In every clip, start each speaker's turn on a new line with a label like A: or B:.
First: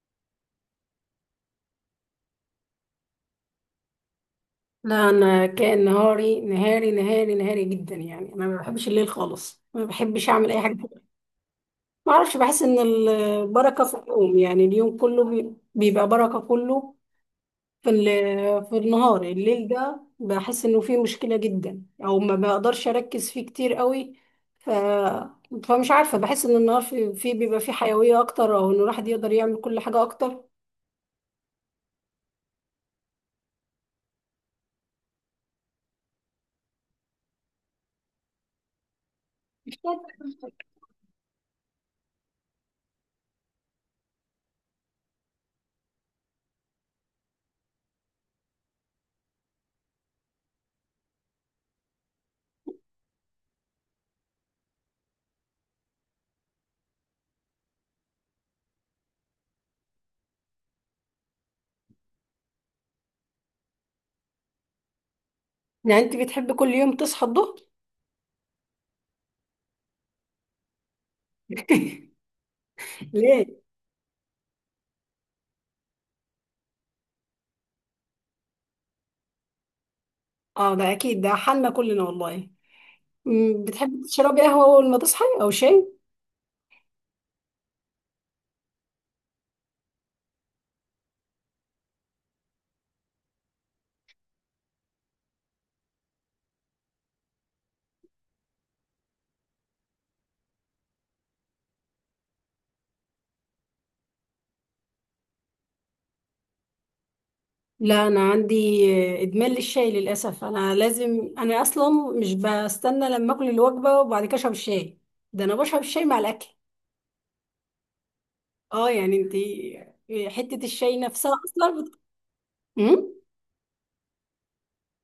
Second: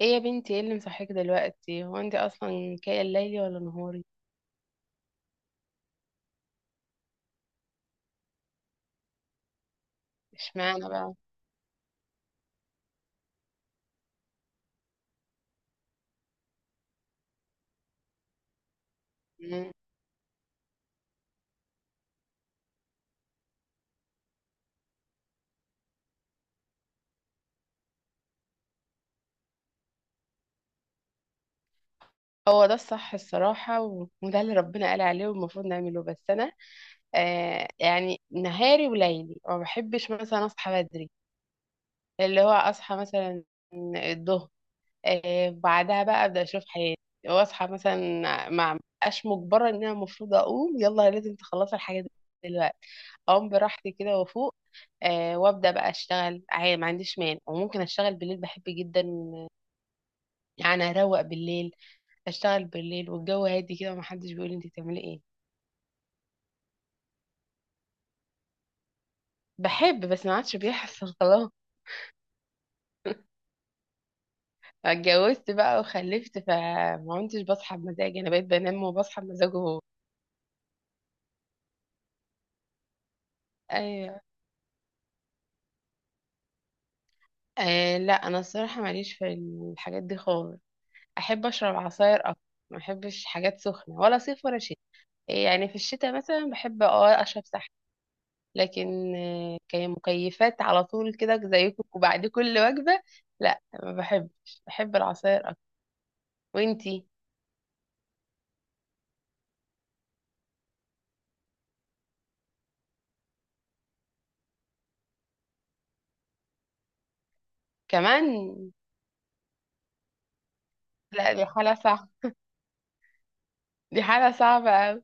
A: ايه يا بنتي، ايه اللي مصحيك دلوقتي؟ هو انت اصلا كاية ليلي ولا نهاري؟
B: لا، انا كان نهاري نهاري جدا. يعني انا ما بحبش الليل خالص، ما بحبش اعمل اي حاجه.
A: اشمعنى بقى؟
B: ما اعرفش، بحس ان البركه في اليوم، يعني اليوم كله بيبقى بركه كله. في النهار. الليل
A: مم.
B: ده بحس انه فيه مشكله جدا، او ما بقدرش اركز فيه كتير قوي. ف فمش عارفه، بحس ان النهار فيه في بيبقى فيه حيويه اكتر، او ان الواحد يقدر يعمل كل حاجه اكتر.
A: هو ده الصح الصراحة وده اللي ربنا قال عليه والمفروض نعمله. بس انا يعني نهاري وليلي، ما
B: مش
A: بحبش
B: عارفة.
A: مثلا اصحى بدري. اللي هو اصحى مثلا الظهر، بعدها بقى ابدا اشوف حياتي. واصحى مثلا ما ابقاش مجبره ان انا المفروض اقوم يلا لازم تخلصي الحاجه دلوقتي. اقوم براحتي كده وافوق. وابدا بقى اشتغل عادي، ما عنديش مانع. وممكن اشتغل بالليل، بحب جدا يعني اروق بالليل، اشتغل بالليل والجو هادي كده ومحدش بيقول لي انت بتعملي ايه.
B: يعني انت بتحبي كل يوم تصحى الظهر؟
A: بحب، بس ما عادش بيحصل خلاص،
B: ليه؟
A: اتجوزت بقى وخلفت فما عدتش بصحى بمزاجي. انا بقيت بنام وبصحى بمزاجه هو.
B: اه، ده اكيد ده حالنا كلنا والله. بتحبي
A: ايوه.
B: تشربي قهوة أول ما تصحي أو شاي؟
A: لا انا الصراحه ماليش في الحاجات دي خالص. احب اشرب عصاير اكتر. ما احبش حاجات سخنه، ولا صيف ولا شتاء. يعني في الشتاء مثلا بحب اشرب سحر. لكن كمكيفات على طول كده زيكم وبعد كل وجبه، لا ما بحبش. بحب العصاير اكتر. وانتي؟
B: لا، أنا عندي إدمان للشاي للأسف. أنا لازم، أنا أصلا مش بستنى لما أكل الوجبة وبعد كده أشرب الشاي، ده أنا بشرب الشاي مع الأكل.
A: كمان.
B: أه، يعني أنتي حتة الشاي
A: لا
B: نفسها
A: دي حاله
B: أصلا.
A: صعبه.
B: مم؟
A: دي حاله صعبه قوي.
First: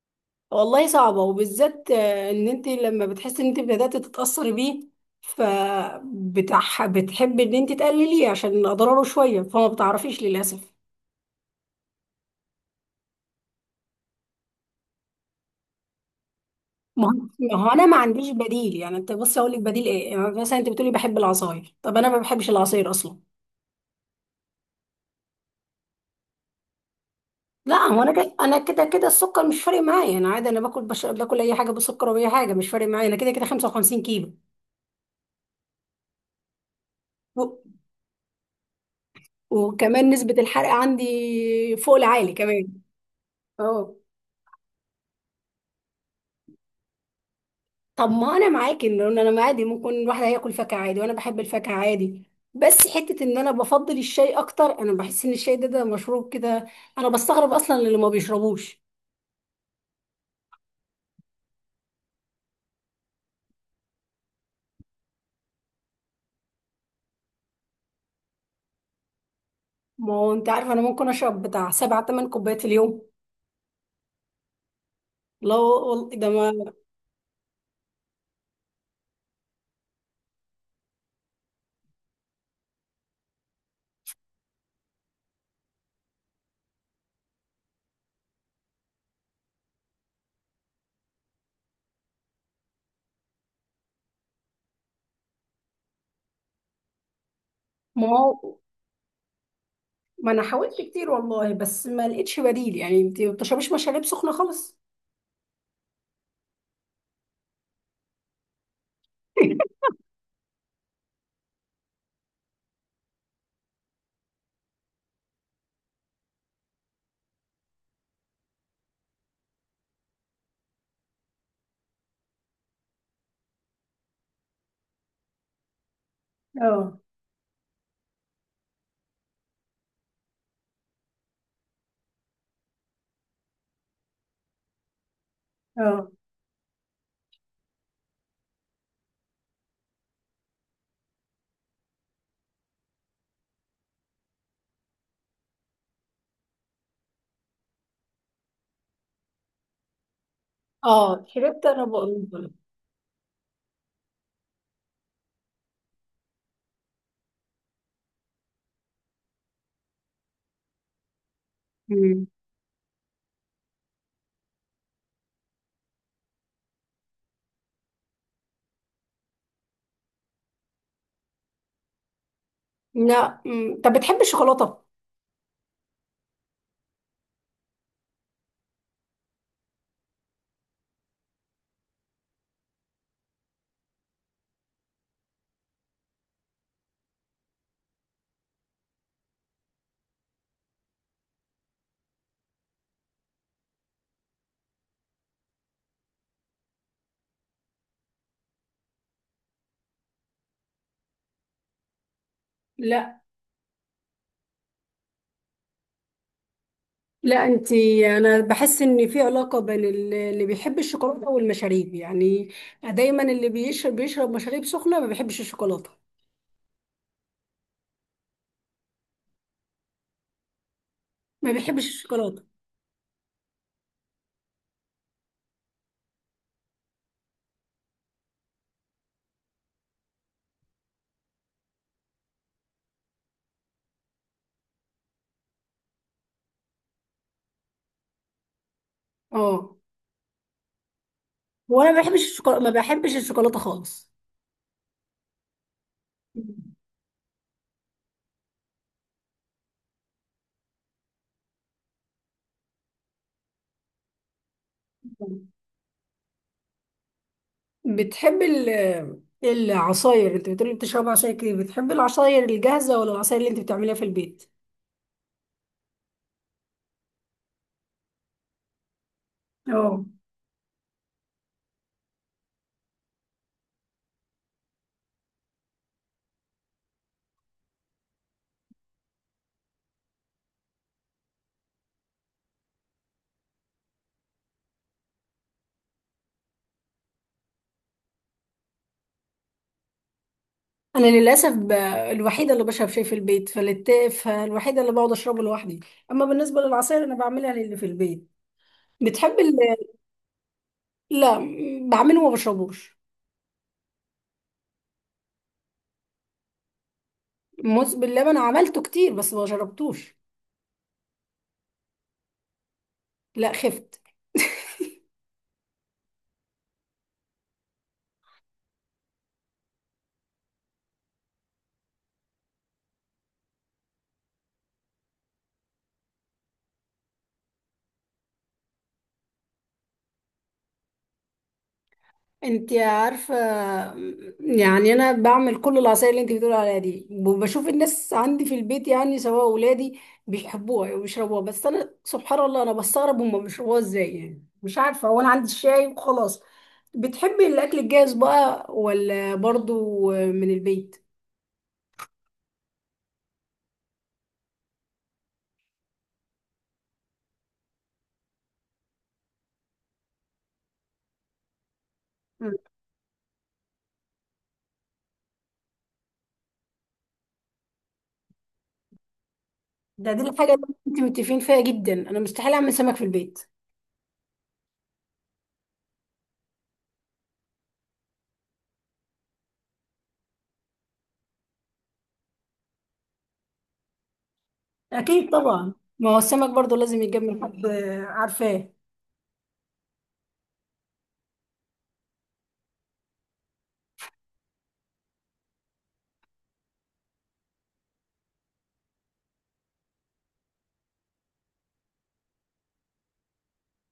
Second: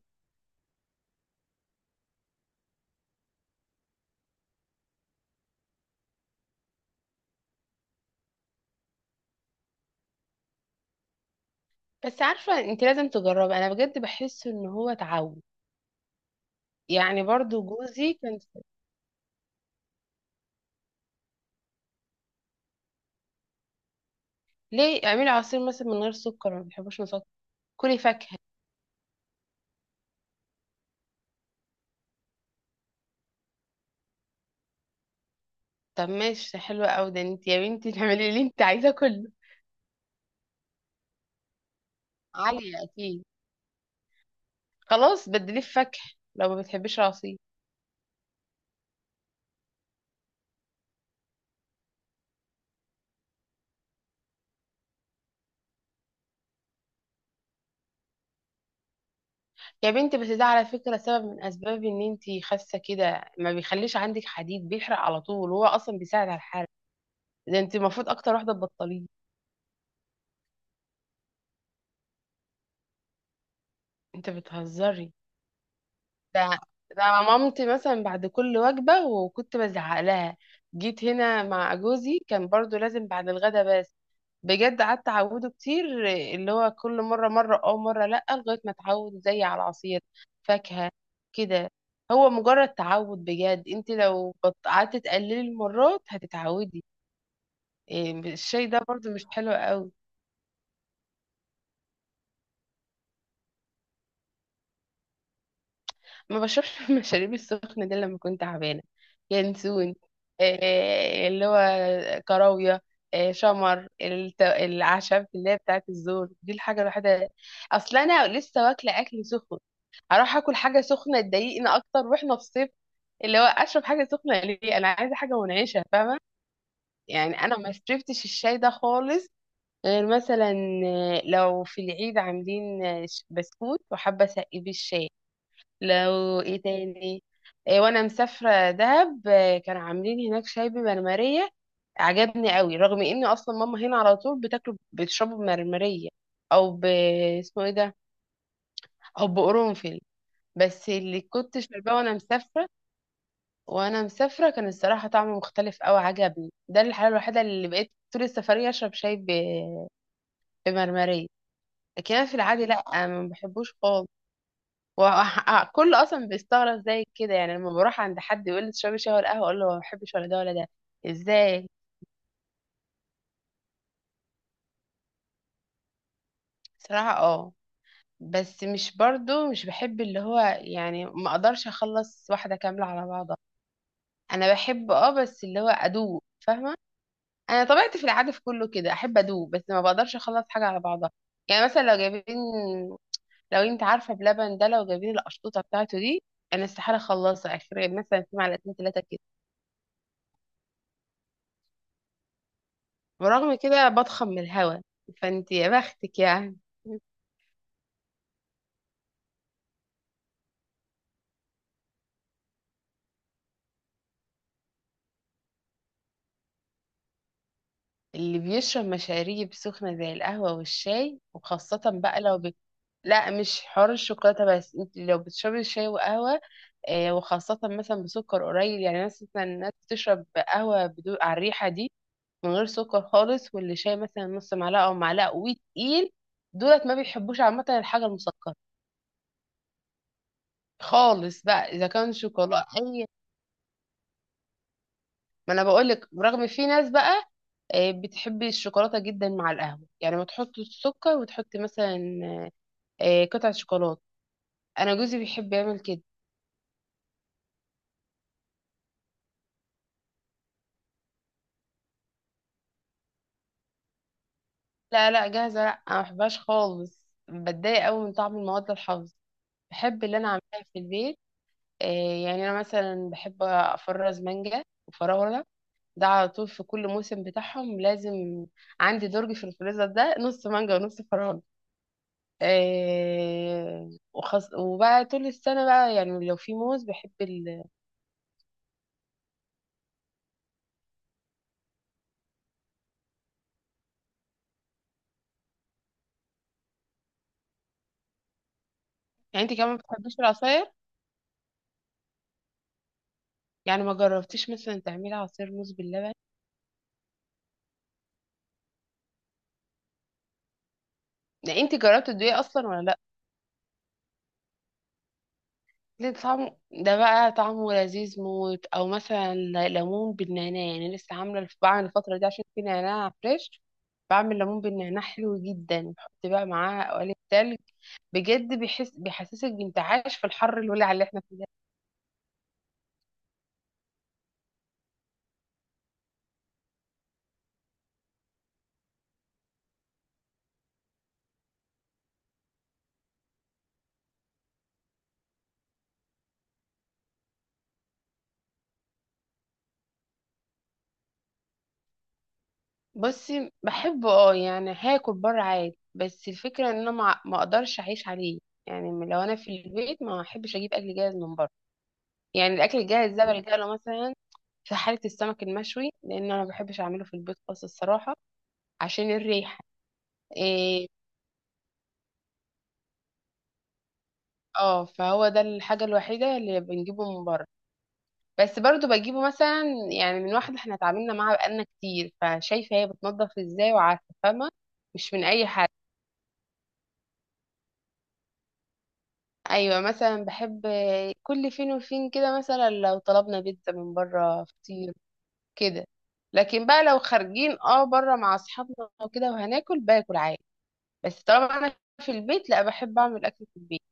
B: والله صعبة، وبالذات إن أنتي لما بتحسي إن أنتي بدأت تتأثري بيه، بتحبي إن أنتي تقلليه عشان أضراره شوية، فما بتعرفيش للأسف.
A: بس عارفه، انت لازم تجربي. انا بجد بحس ان هو تعود.
B: ما هو
A: يعني برضو
B: ما هو انا ما
A: جوزي
B: عنديش
A: كان.
B: بديل. يعني انت بصي اقول لك بديل ايه، يعني مثلا انت بتقولي بحب العصاير، طب انا ما بحبش العصاير اصلا.
A: ليه؟ اعملي عصير مثلا من غير سكر. ما بيحبوش؟
B: لا،
A: كلي
B: هو
A: فاكهة.
B: انا كده كده السكر مش فارق معايا، انا عادي، انا باكل باكل اي حاجه بسكر او اي حاجه، مش فارق معايا، انا كده كده 55 كيلو.
A: طب ماشي، حلوة أوي. ده
B: و...
A: انت يا بنتي تعملي اللي انت عايزاه كله.
B: وكمان نسبه الحرق عندي فوق العالي كمان.
A: عالية أكيد.
B: اه.
A: خلاص بدليه في فاكهة لو ما بتحبيش العصير.
B: طب، ما انا معاكي ان انا، أنا عادي ممكن الواحد هياكل فاكهه عادي، وانا بحب الفاكهه عادي. بس حته ان انا بفضل الشاي اكتر، انا بحس ان الشاي ده مشروب كده. انا بستغرب اصلا اللي ما بيشربوش.
A: يا بنتي بس ده على فكرة سبب من أسباب إن انت خاسة كده. ما بيخليش عندك حديد، بيحرق على طول، وهو أصلا بيساعد على الحرق. ده انت المفروض أكتر واحدة تبطليه.
B: ما هو انت عارفه انا ممكن اشرب بتاع سبع تمن كوبايات في اليوم.
A: انت بتهزري!
B: لا، وال- ده
A: ده
B: ما
A: ده مامتي مثلا بعد كل وجبة، وكنت بزعق لها. جيت هنا مع جوزي كان برضو لازم بعد الغدا بس. بجد قعدت اعوده كتير. اللي هو كل مره مره مره لا، لغايه ما اتعود زي على العصير، فاكهه كده. هو مجرد تعود. بجد انت لو قعدت تقللي المرات هتتعودي.
B: ما
A: إيه،
B: هو
A: الشاي ده برضو مش حلو قوي.
B: ما انا حاولت كتير والله، بس ما لقيتش بديل. يعني انت ما بتشربيش مشاريب سخنه خالص؟
A: ما بشربش المشاريب السخنه دي. لما كنت تعبانه، ينسون، إيه، اللي هو كراويه، إيه، شمر، الأعشاب اللي هي بتاعت الزور دي، الحاجة الوحيدة. أصل أنا لسه واكلة أكل سخن، اروح اكل حاجه سخنه تضايقني اكتر، واحنا في الصيف. اللي هو اشرب حاجه سخنه ليه؟ انا عايزه حاجه منعشه، فاهمه.
B: اه،
A: يعني انا ما شربتش الشاي ده خالص، غير مثلا لو في العيد عاملين بسكوت وحابه اسقي بيه الشاي.
B: اه،
A: لو ايه تاني، إيه، وانا مسافره دهب كانوا عاملين هناك شاي بمرمريه. عجبني قوي رغم ان اصلا ماما هنا على طول بتاكله بتشربه بمرمريه. او ب، اسمه ايه ده، او بقرنفل. بس اللي
B: اه،
A: كنت
B: شربت انا
A: شرباه وانا
B: بقول لك.
A: مسافره، وانا مسافره كان الصراحه طعمه مختلف قوي. عجبني، ده الحاله الوحيده اللي بقيت طول السفريه اشرب شاي بمرمريه. لكن انا
B: مم.
A: في العادي لا، ما بحبوش خالص. وكل اصلا بيستغرب زي كده، يعني لما بروح عند حد يقول لي تشربي شاي ولا قهوه، اقول له ما بحبش ولا ده ولا ده. ازاي؟
B: لا. مم. طب بتحبي الشوكولاته؟
A: صراحه اه، بس مش برضو مش بحب اللي هو يعني ما اقدرش اخلص واحده كامله على بعضها. انا بحب بس اللي هو ادوق، فاهمه. انا طبيعتي في العاده في كله كده احب ادوق، بس ما بقدرش اخلص حاجه على بعضها. يعني مثلا لو جايبين، لو انت عارفه بلبن ده، لو جايبين القشطوطه بتاعته دي، انا استحاله اخلصها، اخر مثلا في معلقتين ثلاثه كده.
B: لا،
A: ورغم كده بضخم من الهوا. فانت يا بختك يعني.
B: لا، انت، انا بحس ان في علاقه بين اللي بيحب الشوكولاته والمشاريب، يعني دايما اللي بيشرب بيشرب مشاريب سخنه ما بيحبش الشوكولاته،
A: اللي بيشرب مشاريب سخنه زي القهوه والشاي
B: ما
A: وخاصه
B: بيحبش
A: بقى لو
B: الشوكولاته.
A: بت... لا مش حوار الشوكولاته، بس انت لو بتشربي شاي وقهوه وخاصه مثلا بسكر قليل. يعني مثلا الناس بتشرب قهوه بدون، على الريحه دي، من غير سكر خالص. واللي شاي مثلا نص معلقه او معلقه وتقيل، دولت ما بيحبوش عامه الحاجه المسكره
B: اه،
A: خالص، بقى
B: هو
A: اذا
B: انا ما
A: كان
B: بحبش الشوكولاته،
A: شوكولاته
B: ما
A: اي.
B: بحبش الشوكولاته خالص.
A: ما انا بقول لك، برغم في ناس بقى بتحب الشوكولاته جدا مع القهوه، يعني ما تحط السكر وتحط مثلا قطعه شوكولاته. انا جوزي بيحب يعمل كده.
B: بتحب العصاير؟ انت بتقولي بتشرب عصاير كتير، بتحب العصاير الجاهزة ولا العصاير اللي انت بتعمليها في البيت؟
A: لا، لا جاهزه، لا انا ما بحبهاش خالص. بتضايق قوي من طعم المواد الحافظه. بحب
B: اه،
A: اللي انا عاملاها في البيت. يعني انا مثلا بحب افرز مانجا وفراوله. ده على طول في كل موسم بتاعهم لازم. عندي درج في الفريزر، ده نص مانجا ونص فراولة. وبقى طول السنة بقى، يعني لو في موز بحب ال...
B: انا للاسف الوحيده اللي بشرب شاي في البيت فالوحيده اللي بقعد اشربه لوحدي. اما بالنسبه للعصاير انا بعملها للي في البيت. بتحب
A: يعني انت
B: ال...
A: كمان بتحبيش العصاير؟
B: لا، بعمله وما بشربوش.
A: يعني ما جربتيش مثلا تعملي عصير موز باللبن؟
B: موز باللبن عملته كتير بس ما شربتوش.
A: يعني انت جربتي الدقيق اصلا ولا لا؟
B: لا خفت.
A: ليه؟ طعمه ده بقى طعمه لذيذ موت. او مثلا ليمون بالنعناع، يعني لسه عامله بعمل الفتره دي عشان في نعناع فريش. بعمل ليمون بالنعناع حلو جدا، بحط بقى معاه قوالب تلج. بجد بيحسسك بانتعاش في الحر الولع اللي احنا فيه ده.
B: انت عارفة، يعني انا بعمل كل العصاير اللي انت بتقول عليها دي، وبشوف الناس عندي في البيت، يعني سواء اولادي بيحبوها وبيشربوها، بس انا سبحان الله انا بستغرب هم بيشربوها ازاي. يعني مش عارفة، هو انا عندي الشاي وخلاص. بتحبي الاكل الجاهز بقى ولا برضو من البيت؟
A: بصي بحبه اه، يعني هاكل بره عادي. بس الفكره ان انا ما اقدرش اعيش عليه. يعني لو انا في البيت ما احبش اجيب اكل جاهز من بره.
B: مم.
A: يعني الاكل الجاهز ده بلجأ له مثلا في حالة السمك المشوي، لأن أنا ما بحبش أعمله في البيت خالص الصراحة، عشان الريحة.
B: ده دي الحاجة اللي
A: إيه،
B: انت متفقين فيها جدا، انا مستحيل اعمل سمك في البيت.
A: اه. فهو ده الحاجة الوحيدة اللي بنجيبه من بره. بس برضو بجيبه مثلا، يعني من واحدة احنا اتعاملنا معاها بقالنا كتير، فشايفة هي بتنضف ازاي، وعارفة فاهمة. مش من
B: اكيد
A: أي حد.
B: طبعا. ما هو السمك برضو لازم يتجمع حد عارفاه.
A: أيوة، مثلا بحب كل فين وفين كده، مثلا لو طلبنا بيتزا من بره، فطير كده. لكن بقى لو خارجين اه بره مع أصحابنا وكده وهناكل، باكل عادي. بس طالما أنا في البيت، لا، بحب أعمل أكل في البيت.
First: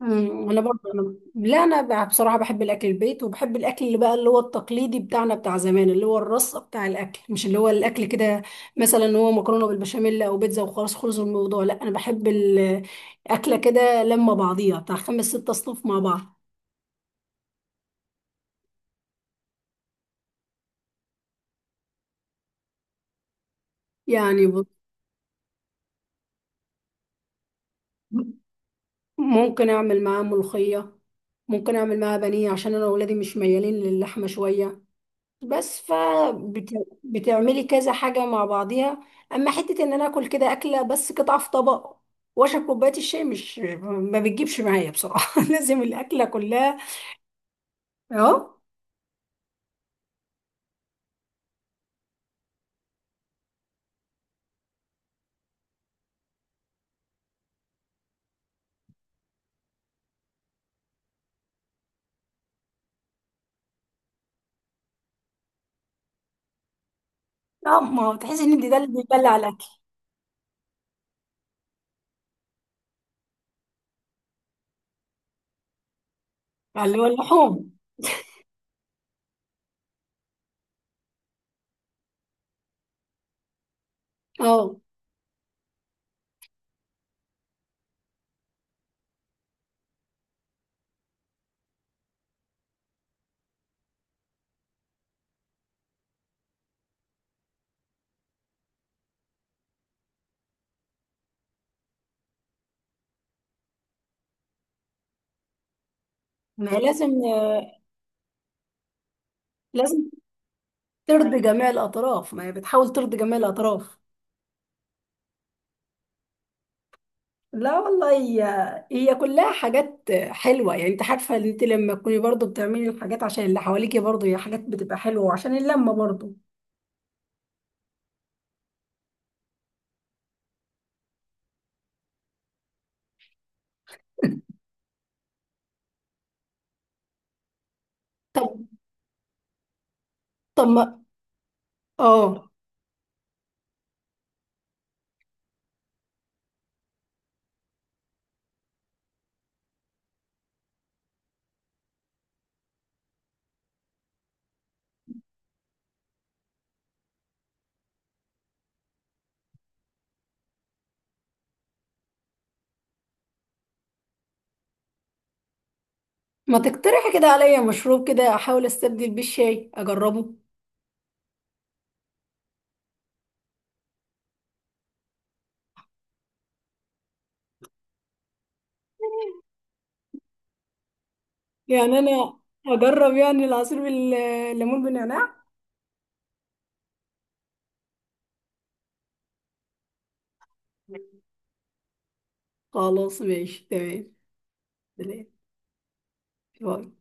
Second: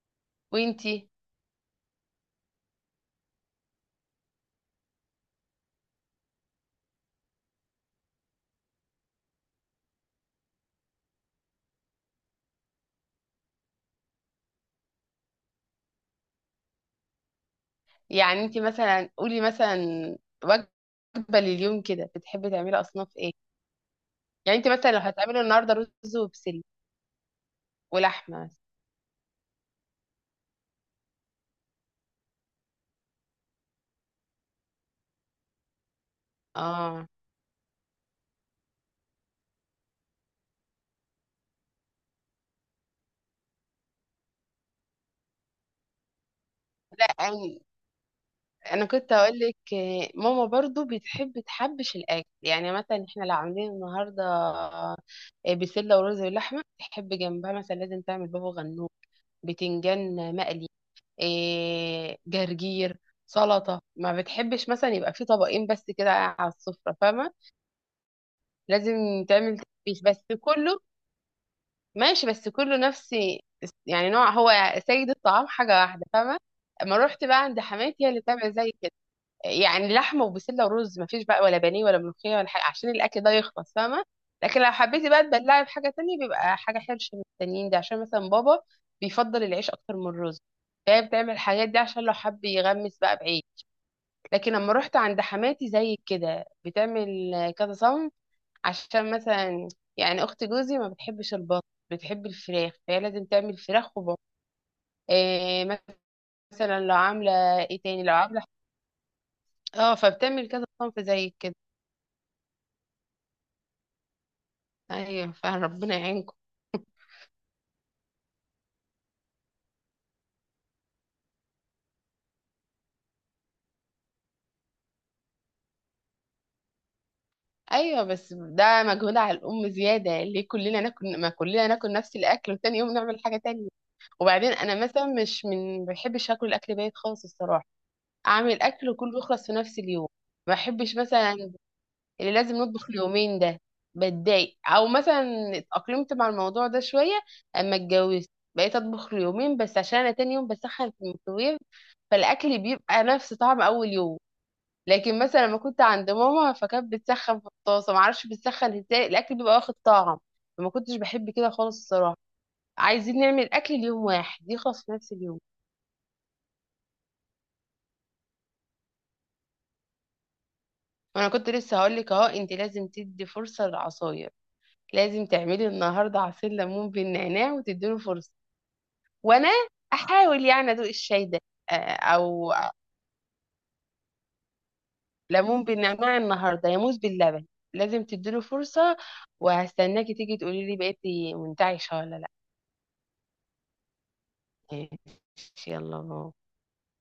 B: انا برضه
A: وانتي؟
B: انا، لا انا بصراحه بحب الاكل البيت، وبحب الاكل اللي بقى اللي هو التقليدي بتاعنا بتاع زمان، اللي هو الرصه بتاع الاكل، مش اللي هو الاكل كده مثلا، هو مكرونه بالبشاميل او بيتزا وخلاص خلص الموضوع. لا، انا بحب الاكله كده لما بعضيها بتاع خمس ست اصناف مع بعض.
A: يعني انتي مثلا قولي مثلا، وجبة لليوم كده بتحبي تعملي أصناف ايه؟
B: يعني
A: يعني
B: بص،
A: انتي مثلا لو هتعملي النهاردة رز وبسلة ولحمة مثلا.
B: ممكن اعمل معاه ملوخيه، ممكن اعمل معاه بانيه، عشان انا واولادي مش ميالين للحمه شويه، بس
A: اه،
B: فبتعملي كذا حاجة مع بعضيها. اما حتة ان انا اكل كده اكلة بس قطعة في طبق، واشرب كوباية الشاي، مش، ما بتجيبش معايا بصراحة. لازم الاكلة كلها.
A: لا أنا،
B: اه.
A: أنا كنت أقول لك. ماما برضو بتحب تحبش الأكل. يعني مثلا احنا لو عاملين النهاردة بسلة ورز ولحمة، تحب جنبها مثلا لازم تعمل بابا غنوج، بتنجان مقلي، جرجير، سلطة. ما بتحبش مثلا يبقى في طبقين بس كده على السفرة، فاهمة.
B: اه، ما هو تحس ان ده اللي
A: لازم
B: بيبلع
A: تعمل
B: الاكل،
A: تفتيش، بس كله ماشي، بس كله نفس يعني نوع. هو سيد الطعام حاجة واحدة، فاهمة. اما
B: اللي هو
A: رحت بقى عند
B: اللحوم.
A: حماتي هي اللي بتعمل زي كده. يعني لحمة وبسلة ورز، مفيش بقى ولا بانيه ولا ملوخية ولا حاجة، عشان الأكل ده يخلص، فاهمة. لكن لو
B: اه،
A: حبيتي بقى تبلعي بحاجة تانية بيبقى حاجة حرش من التانيين ده، عشان مثلا بابا بيفضل العيش أكتر من الرز، فهي بتعمل الحاجات دي عشان لو حب يغمس بقى بعيد. لكن لما رحت عند حماتي زي كده بتعمل كذا صنف، عشان مثلا يعني اخت جوزي ما بتحبش البط، بتحب الفراخ، فهي لازم تعمل فراخ وبط، إيه.
B: ما هي
A: مثلا لو
B: لازم،
A: عامله ايه تاني، لو عامله اه،
B: لازم
A: فبتعمل كذا صنف زي
B: ترضي
A: كده.
B: جميع الاطراف، ما هي بتحاول ترضي جميع الاطراف.
A: ايوه، فربنا يعينكم.
B: لا والله، هي هي كلها حاجات حلوه. يعني انت عارفه ان انت لما تكوني برضو بتعملي الحاجات عشان اللي حواليكي، برضو هي حاجات بتبقى حلوه، وعشان اللمه برضو.
A: ايوه بس ده مجهود على الام زياده. ليه كلنا ناكل، ما كلنا ناكل نفس الاكل وتاني يوم نعمل حاجه تانية. وبعدين انا مثلا مش من، ما بحبش اكل الاكل بايت خالص الصراحه.
B: طب
A: اعمل اكل وكله يخلص في نفس اليوم. ما
B: طب
A: بحبش
B: ما
A: مثلا اللي
B: اه
A: لازم نطبخ اليومين ده، بتضايق. او مثلا اتأقلمت مع الموضوع ده شوية اما اتجوزت، بقيت اطبخ اليومين بس عشان انا تاني يوم بسخن في الميكروويف، فالاكل بيبقى نفس طعم اول يوم. لكن مثلا لما كنت عند ماما فكانت بتسخن في الطاسة، معرفش بتسخن ازاي، الاكل بيبقى واخد طعم، فما كنتش بحب كده خالص الصراحة. عايزين نعمل اكل ليوم واحد يخلص في نفس اليوم.
B: ما تقترح كده عليا مشروب كده احاول استبدل بيه الشاي اجربه؟
A: وانا كنت لسه هقولك، اهو انت لازم تدي فرصة للعصاير. لازم تعملي النهارده عصير ليمون بالنعناع وتديله فرصة. وانا احاول يعني ادوق الشاي ده
B: يعني انا
A: او
B: اجرب يعني العصير بالليمون بالنعناع.
A: ليمون بالنعناع النهارده يا موز باللبن. لازم تديله فرصه. وهستناكي تيجي تقولي لي بقيتي منتعشه ولا لا.
B: خلاص، ماشي تمام. تمام.
A: ماشي، يلا باي.
B: باي.